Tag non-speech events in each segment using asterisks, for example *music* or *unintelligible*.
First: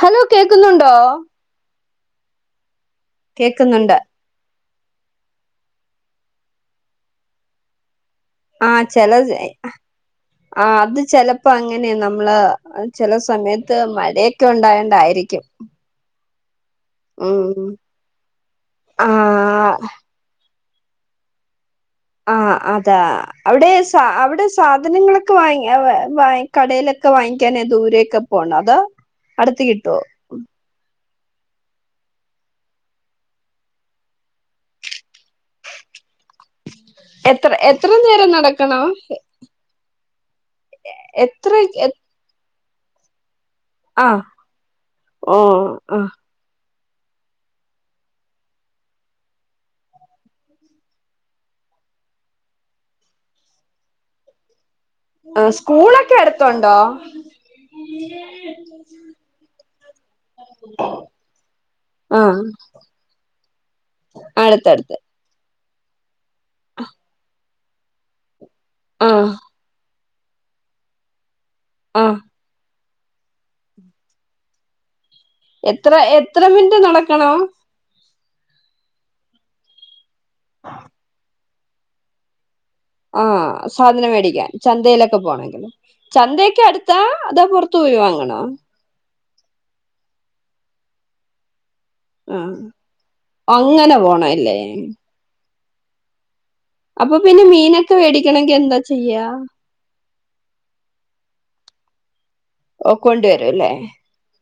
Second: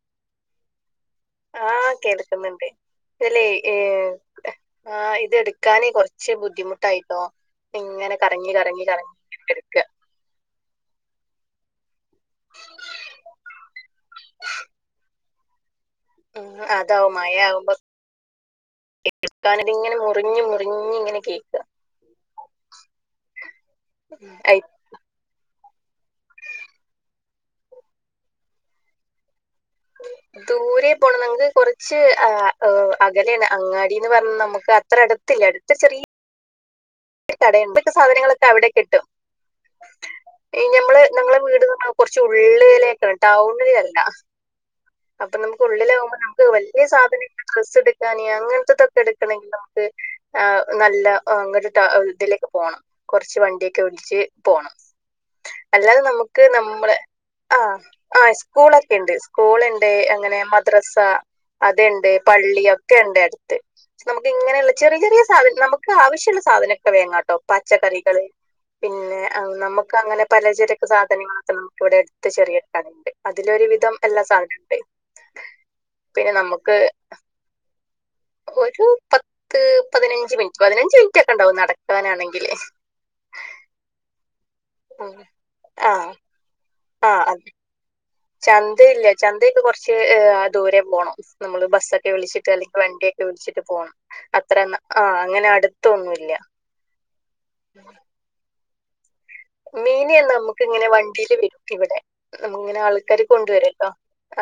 Hello കേക്കുന്നുണ്ടോ? ആഹ് കേൾക്കുന്നുണ്ട് എല്ലേ ഏ കേക്കുന്നുണ്ട് ആഹ് ഇതെടുക്കാന് കൊർച്ച് ബുദ്ധിമുട്ടായിട്ടോ ഇങ്ങനെ കറങ്ങി ആഹ കറങ്ങി കറങ്ങി ചെലത് എ എടുക്ക ആഹ് അത് ചെലപ്പോ അങ്ങനെ നമ് മ്മള് ചില സമയത്ത് മഴയൊക്കെ ഉണ്ടായണ്ടായിരിക്കും ഉം അതാവും മയാകുമ്പോ ആ എക്കാന തിങ്ങനെ മു മുറിഞ്ഞി മുറിഞ്ഞി ഇങ്ങനെ കേക്ക ആ അതാ അവിടെ സ അവിടെ സാ ധനങ്ങളൊക്കെ വാങ്ങി അ വായി കടയിലൊക്കെ വാങ്ങിക്കാന് ദൂരെയൊക്കെ പോണൊ അതോ അടുത്ത് കിട്ടോ ദൂരേ പോണം. നങ്ങക്ക് കുറച്ച് അ.. ഹ്.. അകലേണ്, അങ്ങാടിന്ന് പറഞ്ഞ നമുക്ക് അത്രട ത്തില്ല അടുത്ത് ചെറി എത്ര എത്ര നേരം സാധനങ്ങളൊക്കെ അവിടെ നടക്കണം? കിട്ടും ഈ ഞമ്മള് ഞങ്ങളെ എത്ര വീട്ന്നർഞ്ഞ കുറച്ച് ഉള്ളി ലെക്കാ ടൗണിലെ ല്ലാ. ആ ഓ അപ്പൊ നമുക്ക് ആ ഉള്ളിലാകുമ്പ ന - ക്ക് വല്യ സാധനങ്ങൾ, ഡ്രസ്സ് എടുക്കാന് അങ്ങൻത്തതൊക്കെടുക്കണങ്കിൽ നമുക്ക് ആ നല്ല അങ്ങനട്ട ട്ടിഇതിലൊക്കെ പോണം കൊറച്ച് വണ്ടിയൊക്കെ വിളച്ച് പോണം ആ അല്ലാതെ സ്കൂളൊക്കെ നമുക്ക് അടുത്തുണ്ടോ നമ്മളെ ആഹ് ആഹ് സ്കൂളൊക്കെ ഇണ്ട്. സ്കൂൾ ഇണ്ട്, അങ്ങനെ മദ്രസ അത് ഇണ്ട്, ആ പള്ളി, ഒക്കെ ഇണ്ട് അടുത്ത് നമുക്ക് ഇങ്ങനെയുള്ള അടുത്തടുത്ത് ചെറിയ ചെറിയ സാധനം നമുക് ക്കാവിശ്യുള്ള സാധനൊക്കെ വേങ്ങാട്ടോ. പച്ചക്കറികൾ, ആ പിന്നെ നമുക്ക് അങ്ങനെ പലചരക്ക് സാധനങ്ങളൊക്കെ നമുക്ക് ഇവിടെ ആ എടുത്ത് ചെറിയ കടണ്ട്. അതിലൊരുവിധം എല്ലാ സാധനുണ്ട് എത്ര എത്ര മിൻറ്റ് നടക്കണം ഒരു പത്ത് പതിനഞ്ച് മിനിറ്റ് പതിനഞ്ച് മിൻറ്റൊക്കെണ്ടാവും നടക്കാനാണെങ്കില് ആഹ് സാധനം മേടിക്കാൻ, ചന്തയിലൊക്കെ പോണമെങ്കിൽ, ആഹ് ചന്തയൊക്കെ അടുത്താ അതോ പുറത് ത്തുപോയി വാങ്ങണോ ചന്തയില്ല, ചന്തയൊക്കെ കൊർച് ഹ്.. ആഹ്.. ദൂരെ പോണം നമ്മള് ബസ്സക് ക്കെ വിളിച്ചിട്ട് ആഹ് അല്ലെങ്കി വണ്ടിയൊക്കെ വിളിച്ചിട്ട് അങ്ങനെ പോണം. പോണല്ലേ അത്രയൊ ആ അങ്ങനെ അടുത്തൊന്നുല്യ അപ്പൊ പിന്നെ മീനൊക്കെ വേടിക്കണെങ്കിൽ എന്താ ചെയ്യാ? മീനേ നമുക്ക്ങ്ങനെ വണ്ടീല് വിക്കുവിടെ. നമ ഇങ്ങനെ ഓ ആൾക്കാര് കൊണ്ടുവരും അല്ലേ കൊണ്ടുവരുട്ടോ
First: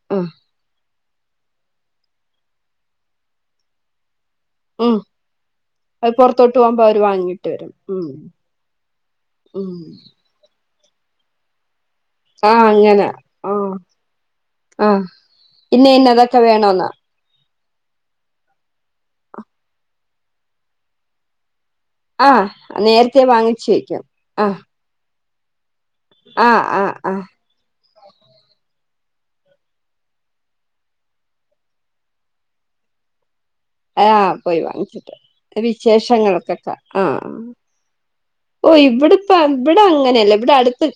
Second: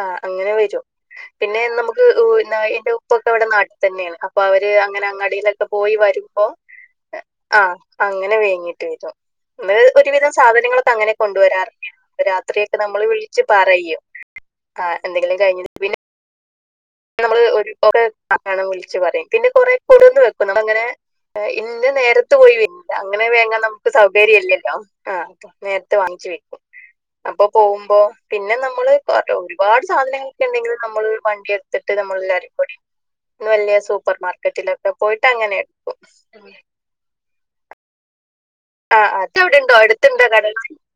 ആഹ് അങ്ങനെ വരും. പിന്നെ നമുക്ക് ഉഹു ന എന്റെ ഉപ്പൊക്കെവടെ നാട്ടി തന്നെയാണ്. പ്പവര് ഉം അങ്ങനെ അങ്ങാടിയിലൊക്ക പോയി അത് വരുമ്പോ, പുറത്തോട്ട് പോകുമ്പോ അവര് വാങ്ങിട്ട് വരും ആഹ് ഉം അങ്ങനെ വേങ്ങിട്ട് വരും. ഉം ന്ന് ഒരുവിധം സാധനങ്ങളൊക്കെ അങ്ങനെ കൊണ്ടുവരാറ് ആഹ് രാത്രിയൊക്കെ നമ്മള് അങ്ങനെ വിളിച്ച് ആഹ് പറയും. ആഹ് എന്തെങ്കിലും കഴിഞ്ട്ട് ഇന്ന പിന്നെ ഇന്നതൊക്കെ വേണോന്ന് നമ്മള് *unintelligible* വിളിച്ച് പറയും പിന്നെ കൊറെ *unintelligible* വെക്കും നമ്മ അങ്ങനെ ഇന്നാ നേരത്ത് ആഹ് പോയി വരില്ല നേരത്തെ അങ്ങനെ വേങ്ങാൻ വാങ്ങിച്ച് നമുക്ക് വെക്കും ആഹ് സൗകര്യല്ലല്ലോ. ആഹ് നേരത്തെ വാങ്ങിച്ചു വെക്കും ആഹ് ആഹ് ആഹ് അപ്പോ പോമ്പോ പിന്നെ നമ്മള് ഒരുപാട് സാധനങ്ങളൊക്കെ ഇണ്ടെങ്കില് നമ്മള് വണ്ടി എടുത്തിട്ട് നമ്മളെല്ലാരും കൂടി വല്യ സൂപ്പർ ആഹ് പോയി മാർക്കറ്റിലൊക്കെ വാങ്ങിച്ചിട്ട് പോയിട്ട് അങ്ങനെ എട്ക്കും വിശേഷങ്ങൾക്കൊക്കെ ആഹ് ഓ ആഹ് ഇവിടെപ്പ അത് അവിടെണ്ടോ ഇവടെ അടുത്തുണ്ടോ അങ്ങനെല്ല ഇവടെ കടകൾ അടുത്ത്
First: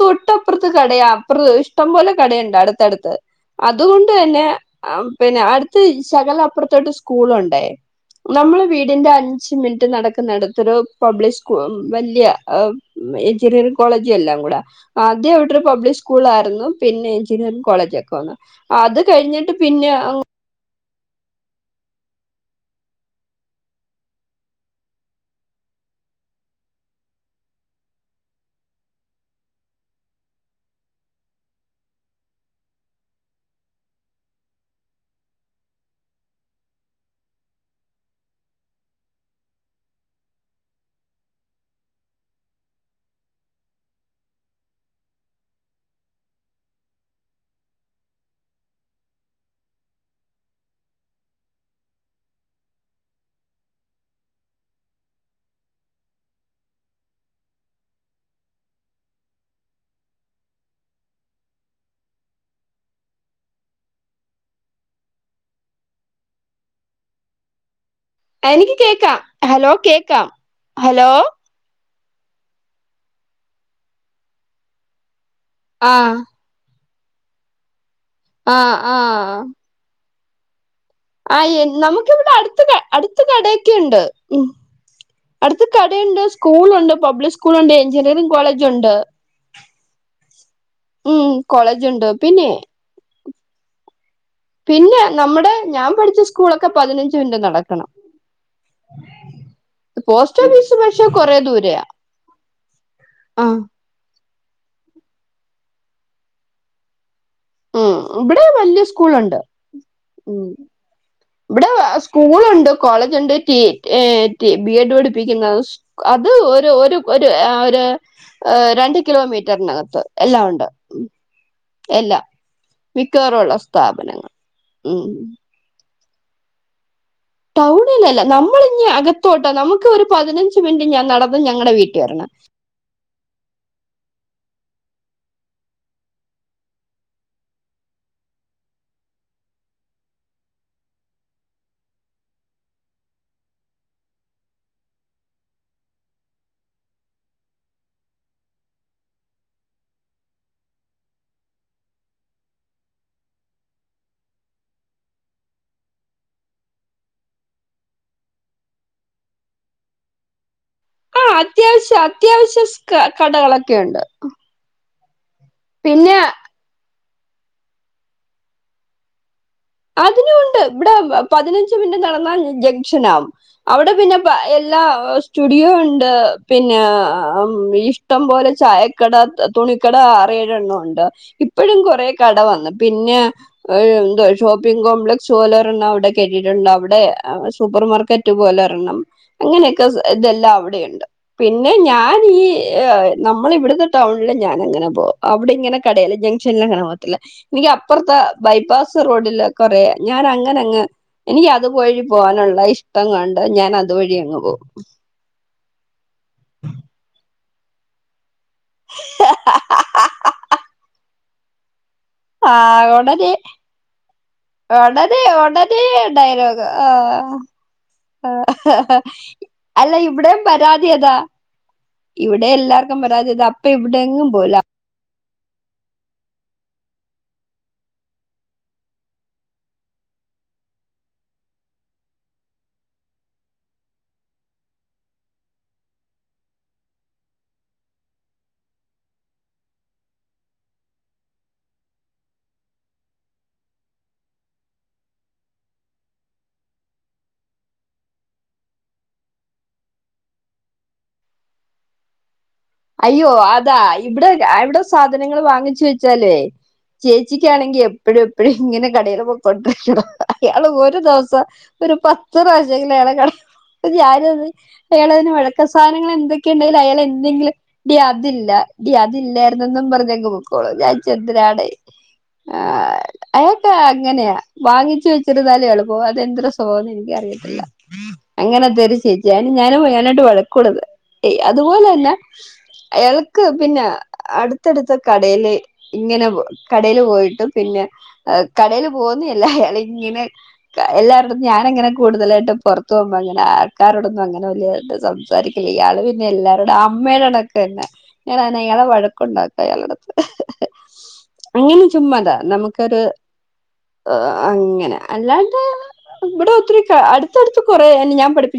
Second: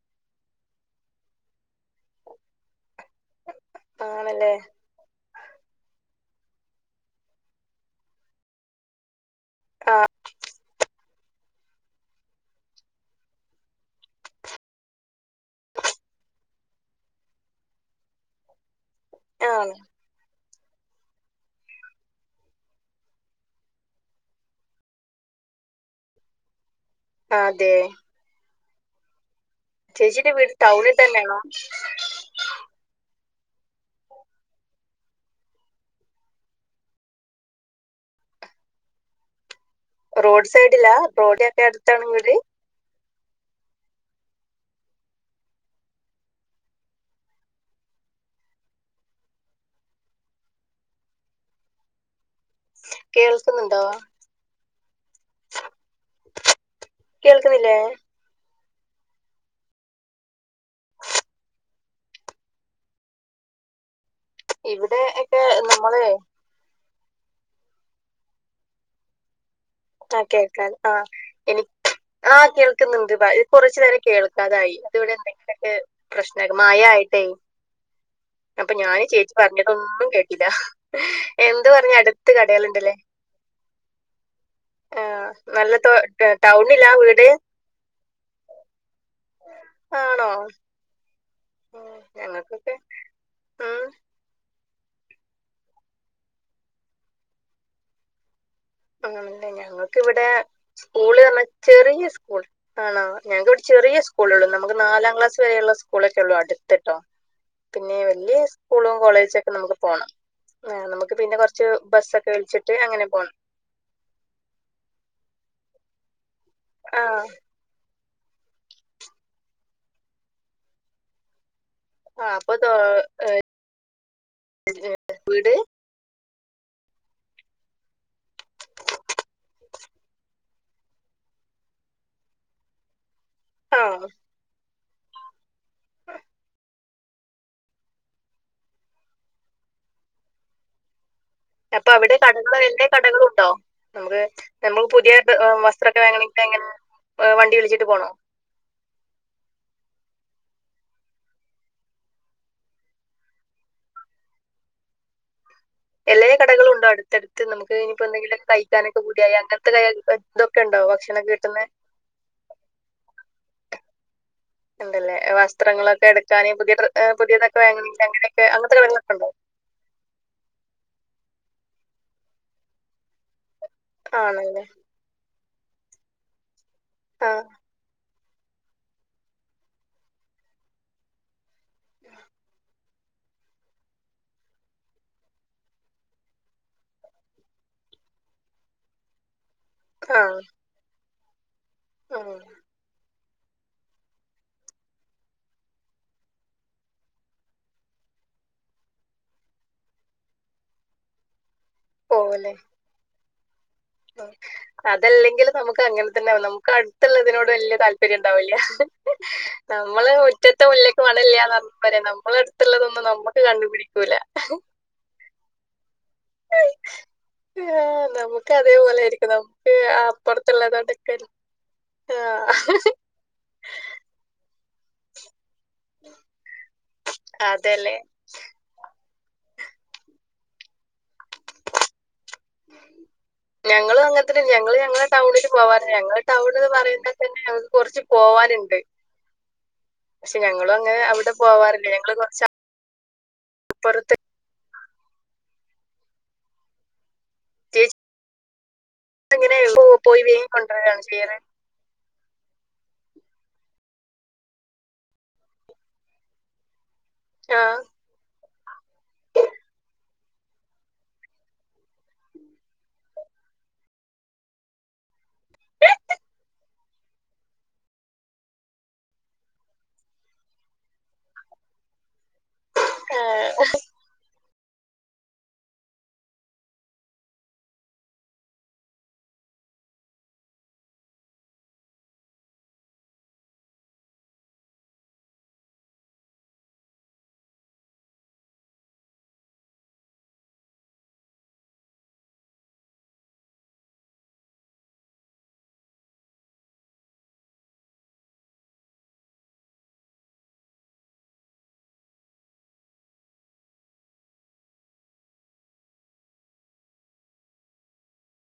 തൊട്ടപ്രത്ത് കടയാ അപൃ ഇഷ്ടം പോലെ കടയൊണ്ട് അടുത്തടുത്ത് അതുകൊണ്ട് തന്നെ ആണല്ലേ ആ പിന്നെ അടുത്ത് ശകല അപ്പുറത്തോട്ട് സ്കൂളുണ്ടേ.. നമ്മള് വീടിന്റെ അഞ് ഞ്ച് മിനിറ്റ് നടക്കുന്നടത്തൊരു പബ്ലിക് സ്കൂ വല്ല്യ ഏഹ് എഞ്ചിനീയറിംഗ് കോളേജു എല്ലാം കൂടെ ആദ്യം അവ്ടൊരു പബ്ലിക് സ്കൂൾ ആരുന്നു പിന്നെ എഞ്ചിനീറിങ് കോളജൊക്കെ വന്നു അത് കഴിഞ്ഞിട്ട് ആഹ് പിന്നെ അങ്ങ് അതെ ചേച്ചിടെ വീട് ടൗണിൽ തന്നെയാണോ? റോഡ് സൈഡിലാ റോഡഒക്കെ അടുത്താണ് വീട് കേൾക്കുന്നുണ്ടോ? കേൾക്കുന്നില്ലേ? ഇവടെ എക്കെ നമ്മളെ എനിക്ക് കേക്കാം ഹലോ കേ കേക്കാം കേക്കാ ആഹ് ഹലോ എനി ആഹ് കേൾക്ക്ന്ന്ണ്ട് കുറച്ചു നേരം കേൾക്കാതായി അത്വ്ടെ എന്തെങ്കിലൊക്കെ ആഹ് പ്രശ് ങ്ങക്ക് മയായിട്ടേ അപ്പോ ആഹ് ഞാന് ചേച്ചി ആഹ് പറഞ്ഞതൊന്നും കേട്ടിലാ ആഹ് നമുക്ക്‌വിടടുത്ത് അടുത്ത് കടയൊക്കെണ്ട് ഉം ആ അടുത്ത് നല്ല കടയൊണ്ട്, ടൗണിലാ സ്കൂളൊണ്ട്, വീട് പബ്ലിക് സ്കൂളൊണ്ട്, എഞ്ചിനീയറിംഗ് കോളേജോണ്ട്. ആണോ? ഉം കോളേജോണ്ട് പിന്നെ ആഹ് പിന്നെ നമ്മടെ ഞാൻ പഠിച്ച സ്കൂളൊക്കെ പതിനഞ്ച് മിൻറ്റ് നടക്കണം. ആഹ് ഞങ്ങക്ക് ഇവടെ പോസ്റ്റ് ഓഫീസ് പക്ഷെ സ്കൂള് കൊറേ പർഞ്ഞാ ദൂരെയാ ചെറിയ സ്കൂൾ ആണോ ആ ഞങ്ങക്ക് വിടെ ചെറിയ സ് കൂളുള്ളൂ നമുക്ക് നാലാം ക്ലാസ് വരെയുള്ള സ്കൂളൊക്കെള്ളൂ അടുത്ത്ട്ടോ പിന്നെ ഉം വല്യ ഇവിടെ സ്കൂളും സ്കൂളുണ്ട് കോളേജോക്കെ നമുക്ക് പോണം ഉം നമുക്ക് പിന്നെ കൊർ ച്ച് ബസ്സൊക്കെ വിളിച്ചിട്ട് അങ്ങനെ പോണം. ഈ ഏഹ് ബി എഡ് പഠിപ്പിക്കുന്ന അത് ഒരു ഒരു ആ ഒര് ആഹ് ഒര് ഏഹ് രണ്ട് കിലോമീറ്ററിനകത്ത് എല്ലാവോണ്ട്. എല്ലാം ആ അപ്പൊ ദോ മിക്കവാറുള്ള സ്ഥാപനങ്ങൾ ഉം വീട് ടൗണിലല്ല നമ്മളിങ്ങു അകത്തോട്ട നമുക്ക് ഒരു പതിനഞ്ച് മിനിറ്റ് ഞാൻ നടന്ന്‌ ഞങ്ങടെ വീട്ടി വരണം. ആഹ് അപ്പോ അവടെ കടകൾ എല്ലാ കടകളുണ്ടോ? നമുക്ക് നമ്മുക്ക് പുതിയ വസ്ത്രൊക്കെ വാങ്ങണെങ്കി എങ്ങനെ വണ്ടി വിളിച്ചിട്ട് പോണോ? എല്ലേ കടകളു ണ്ടോ അടുത്തടുത്ത് നമുക്ക് ഇനിപ്പോ എന്തെങ്കിലും കയിക്കാനൊക്കെ പൂതിയായ അങ്ങനത്തെ ഇതൊക്കെ ഇണ്ടോ ഭക്ഷ് ആഹ് അത്യാവശ്യ അത്യാവശ്യ കടകളക്കെയൊണ്ട് ഉണ്ടല്ലേ വസ്ത്രങ്ങളൊക്കെ എടുക്കാന് പുതിയ പുതിയതൊക്കെ വേങ്ങണെങ്കി അങ്ങനെയൊക്കെ അങ്ങനത്തെ കടകളൊക്കെണ്ടോ അതിനുവോണ്ട് ഇവടെ പതിനഞ്ച് മിനിറ്റ് നടന്നാ ജംഗ്ഷനാ അവടെ പിന്നെ ആണല്ലേ എല്ലാ സ്റ്റുഡിയോ ഒണ്ട് ഏഹ് പിന്നെ ആ ഇ ഷ്ടം പോലെ ചായക്കട തുണിക്കട ആറഴെണ്ണവോണ്ട് ഇപ്പഴും കൊറേ കട വന്ന് പിന്നെ *unintelligible* ഷോപ്പിംഗ് കോംപ്ലക്സ് പോലെ ഒരെണ്ണം അവടെ കെട്ടിട്ടോണ്ട് അവടെ സൂപ്പർ മാർക്കറ്റ് പോലെ ഒരെണ്ണം അങ്ങനെയൊക്കെ ആ ഇതെല്ലാം അവിടെയുണ്ട് പിന്നെ ഞാൻ ആ ഈ നമ്മള ഇവിടത്തെ ടൗണില് ഞാൻ അങ്ങനെ പോകും അവിടെ ഇങ്ങനെ കടേല് ജംഗ്ഷനിൽ അങ്ങനെ പോകത്തില്ല എനിക്ക് അപ്പറത്തെ ബൈപാസ് റോഡില് കൊറെ ഞാൻ അങ്ങനങ്ങ് എനിക്ക് അതു വഴി ഓ അല്ലേ പോവാനുള്ള ഇഷ്ടം കൊണ്ട് ഞാനത് അതു വഴി അങ് പോവും അതല്ലെങ്കിലും നമുക്ക് അങ്ങനെ തന്നെ നമുക്ക് അടുത്തുള്ളതിനോട് വല്യ താല്പര്യം ഉണ്ടാവില്ല നമ്മള് മുറ്റത്തെ മുല്ലക്ക് മണല്ലാന്ന് പറയണ പോലെ നമ്മളെ ആഹ് അടുത്തുള്ളതൊന്നും നമ്മുക്ക് കണ്ണീ പിടിക്കൂല അതെ ഒടനെ ഡയലോഗ് ആഹ് ആഹ് നമുക്ക് ആഹ് അതേപോലെ ആയിരിക്കും നമുക്ക് അല്ല ഇവടേം പരാതിയതാ അപ്പുറത്തുള്ളതോടൊക്കെ ആ ഇവിടെ എല്ലാർക്കും പരാതിയത് അപ്പ ഇവിടെങ്ങും പോവുല അതേലേ ഞങ്ങള് അങ്ങനെ തന്നെ ഞങ്ങള് ഞങ്ങളെ ടൗണിൽ പോവാറില്ല ഞങ്ങളെ ടൗണ് പറയുമ്പ തന്നെ ഞ കൊറച്ച് പോവാനിണ്ട് പക്ഷെ ഞങ്ങളും അങ്ങനെ അവടെ പോവാറില്ല ഞങ്ങള് കൊറച്ച് അപ്പറത്ത് ചേച്ചി എങ്ങനെ പോയി വേങ്ങിക്കൊണ്ടരണോ ചെയ്യണേ അയ്യോ അതാ ഇവിടെ ഇവിടെ സാധനങ്ങൾ വാങ്ങിച്ച് വെച്ചാലേ ചേച്ചിക്കാണെങ്കി എപ്പഴും എപ്പഴും ഇങ്ങനെ കടേൽ പൊക്കോണ്ടിരിക്കണം അയാള് ഒരു ദിവസം ഒരു പത്ത് പ്രാവിശ്യെങ്കിലും അയാള് കട ഞാൻ അത് അയാളതിന് വഴക്ക സാധനങ്ങൾ എന്തൊക്കെണ്ടേലും അയാൾ എന്തെങ്കിലും ടി അതില്ല ടി അതില്ലാർന്നെന്നും പറഞ്ഞങ്ങ് പോക്കോളും ഞാൻ ചോദിച്ച് എന്തിനാടെ ആഹ് ആ അയാക്ക് അങ്ങനെയാ വാങ്ങിച്ചു വെച്ചിരുന്നാലേ എളുപ്പോ അത് എന്തൊരു സൊഭവം ആന്നെന്ന് എനിക്ക് അറിയത്തില്ല അങ്ങനെത്തെരു ചേച്ചിയേ ഞാനും *unintelligible* വഴക്കുടുന്നെ ഏയ്‌ അതുപോലന്നേ ആയാൾക്ക് പിന്ന അടുത്തടുത്ത കടേല് ഇങ്ങനെ കടേൽ പോയിട്ടും പിന്നെ കടേൽ പോവുന്നയല്ല അയാൾ ഇങ്ങനെ എല്ലാരോടും ഞാനങ്ങനെ കൂടുതലായിട്ട് പൊറത്തു പോകുമ്പോ അങ്ങനെ ആൾക്കാരോടൊന്നും അങ്ങനെ വലിയ സംസാ സംസാരിക്കില്ല ഇയാള് പിന്നെ എല്ലാരോടും ആഹ് അമ്മേടെ കണക്കന്നെ ഞാനയാളെ വഴക്കുണ്ടാക്കും അയാളടുത്ത് അങ്ങനെ ചുമ്മാതാ നമുക്കൊരു അങ്ങനെ അല്ലാണ്ട് ഇവിടെ ഒത്തിരി ക അടുത്തടുത്ത് കൊറെ ഞാൻ പഠിപ്പിച്ചു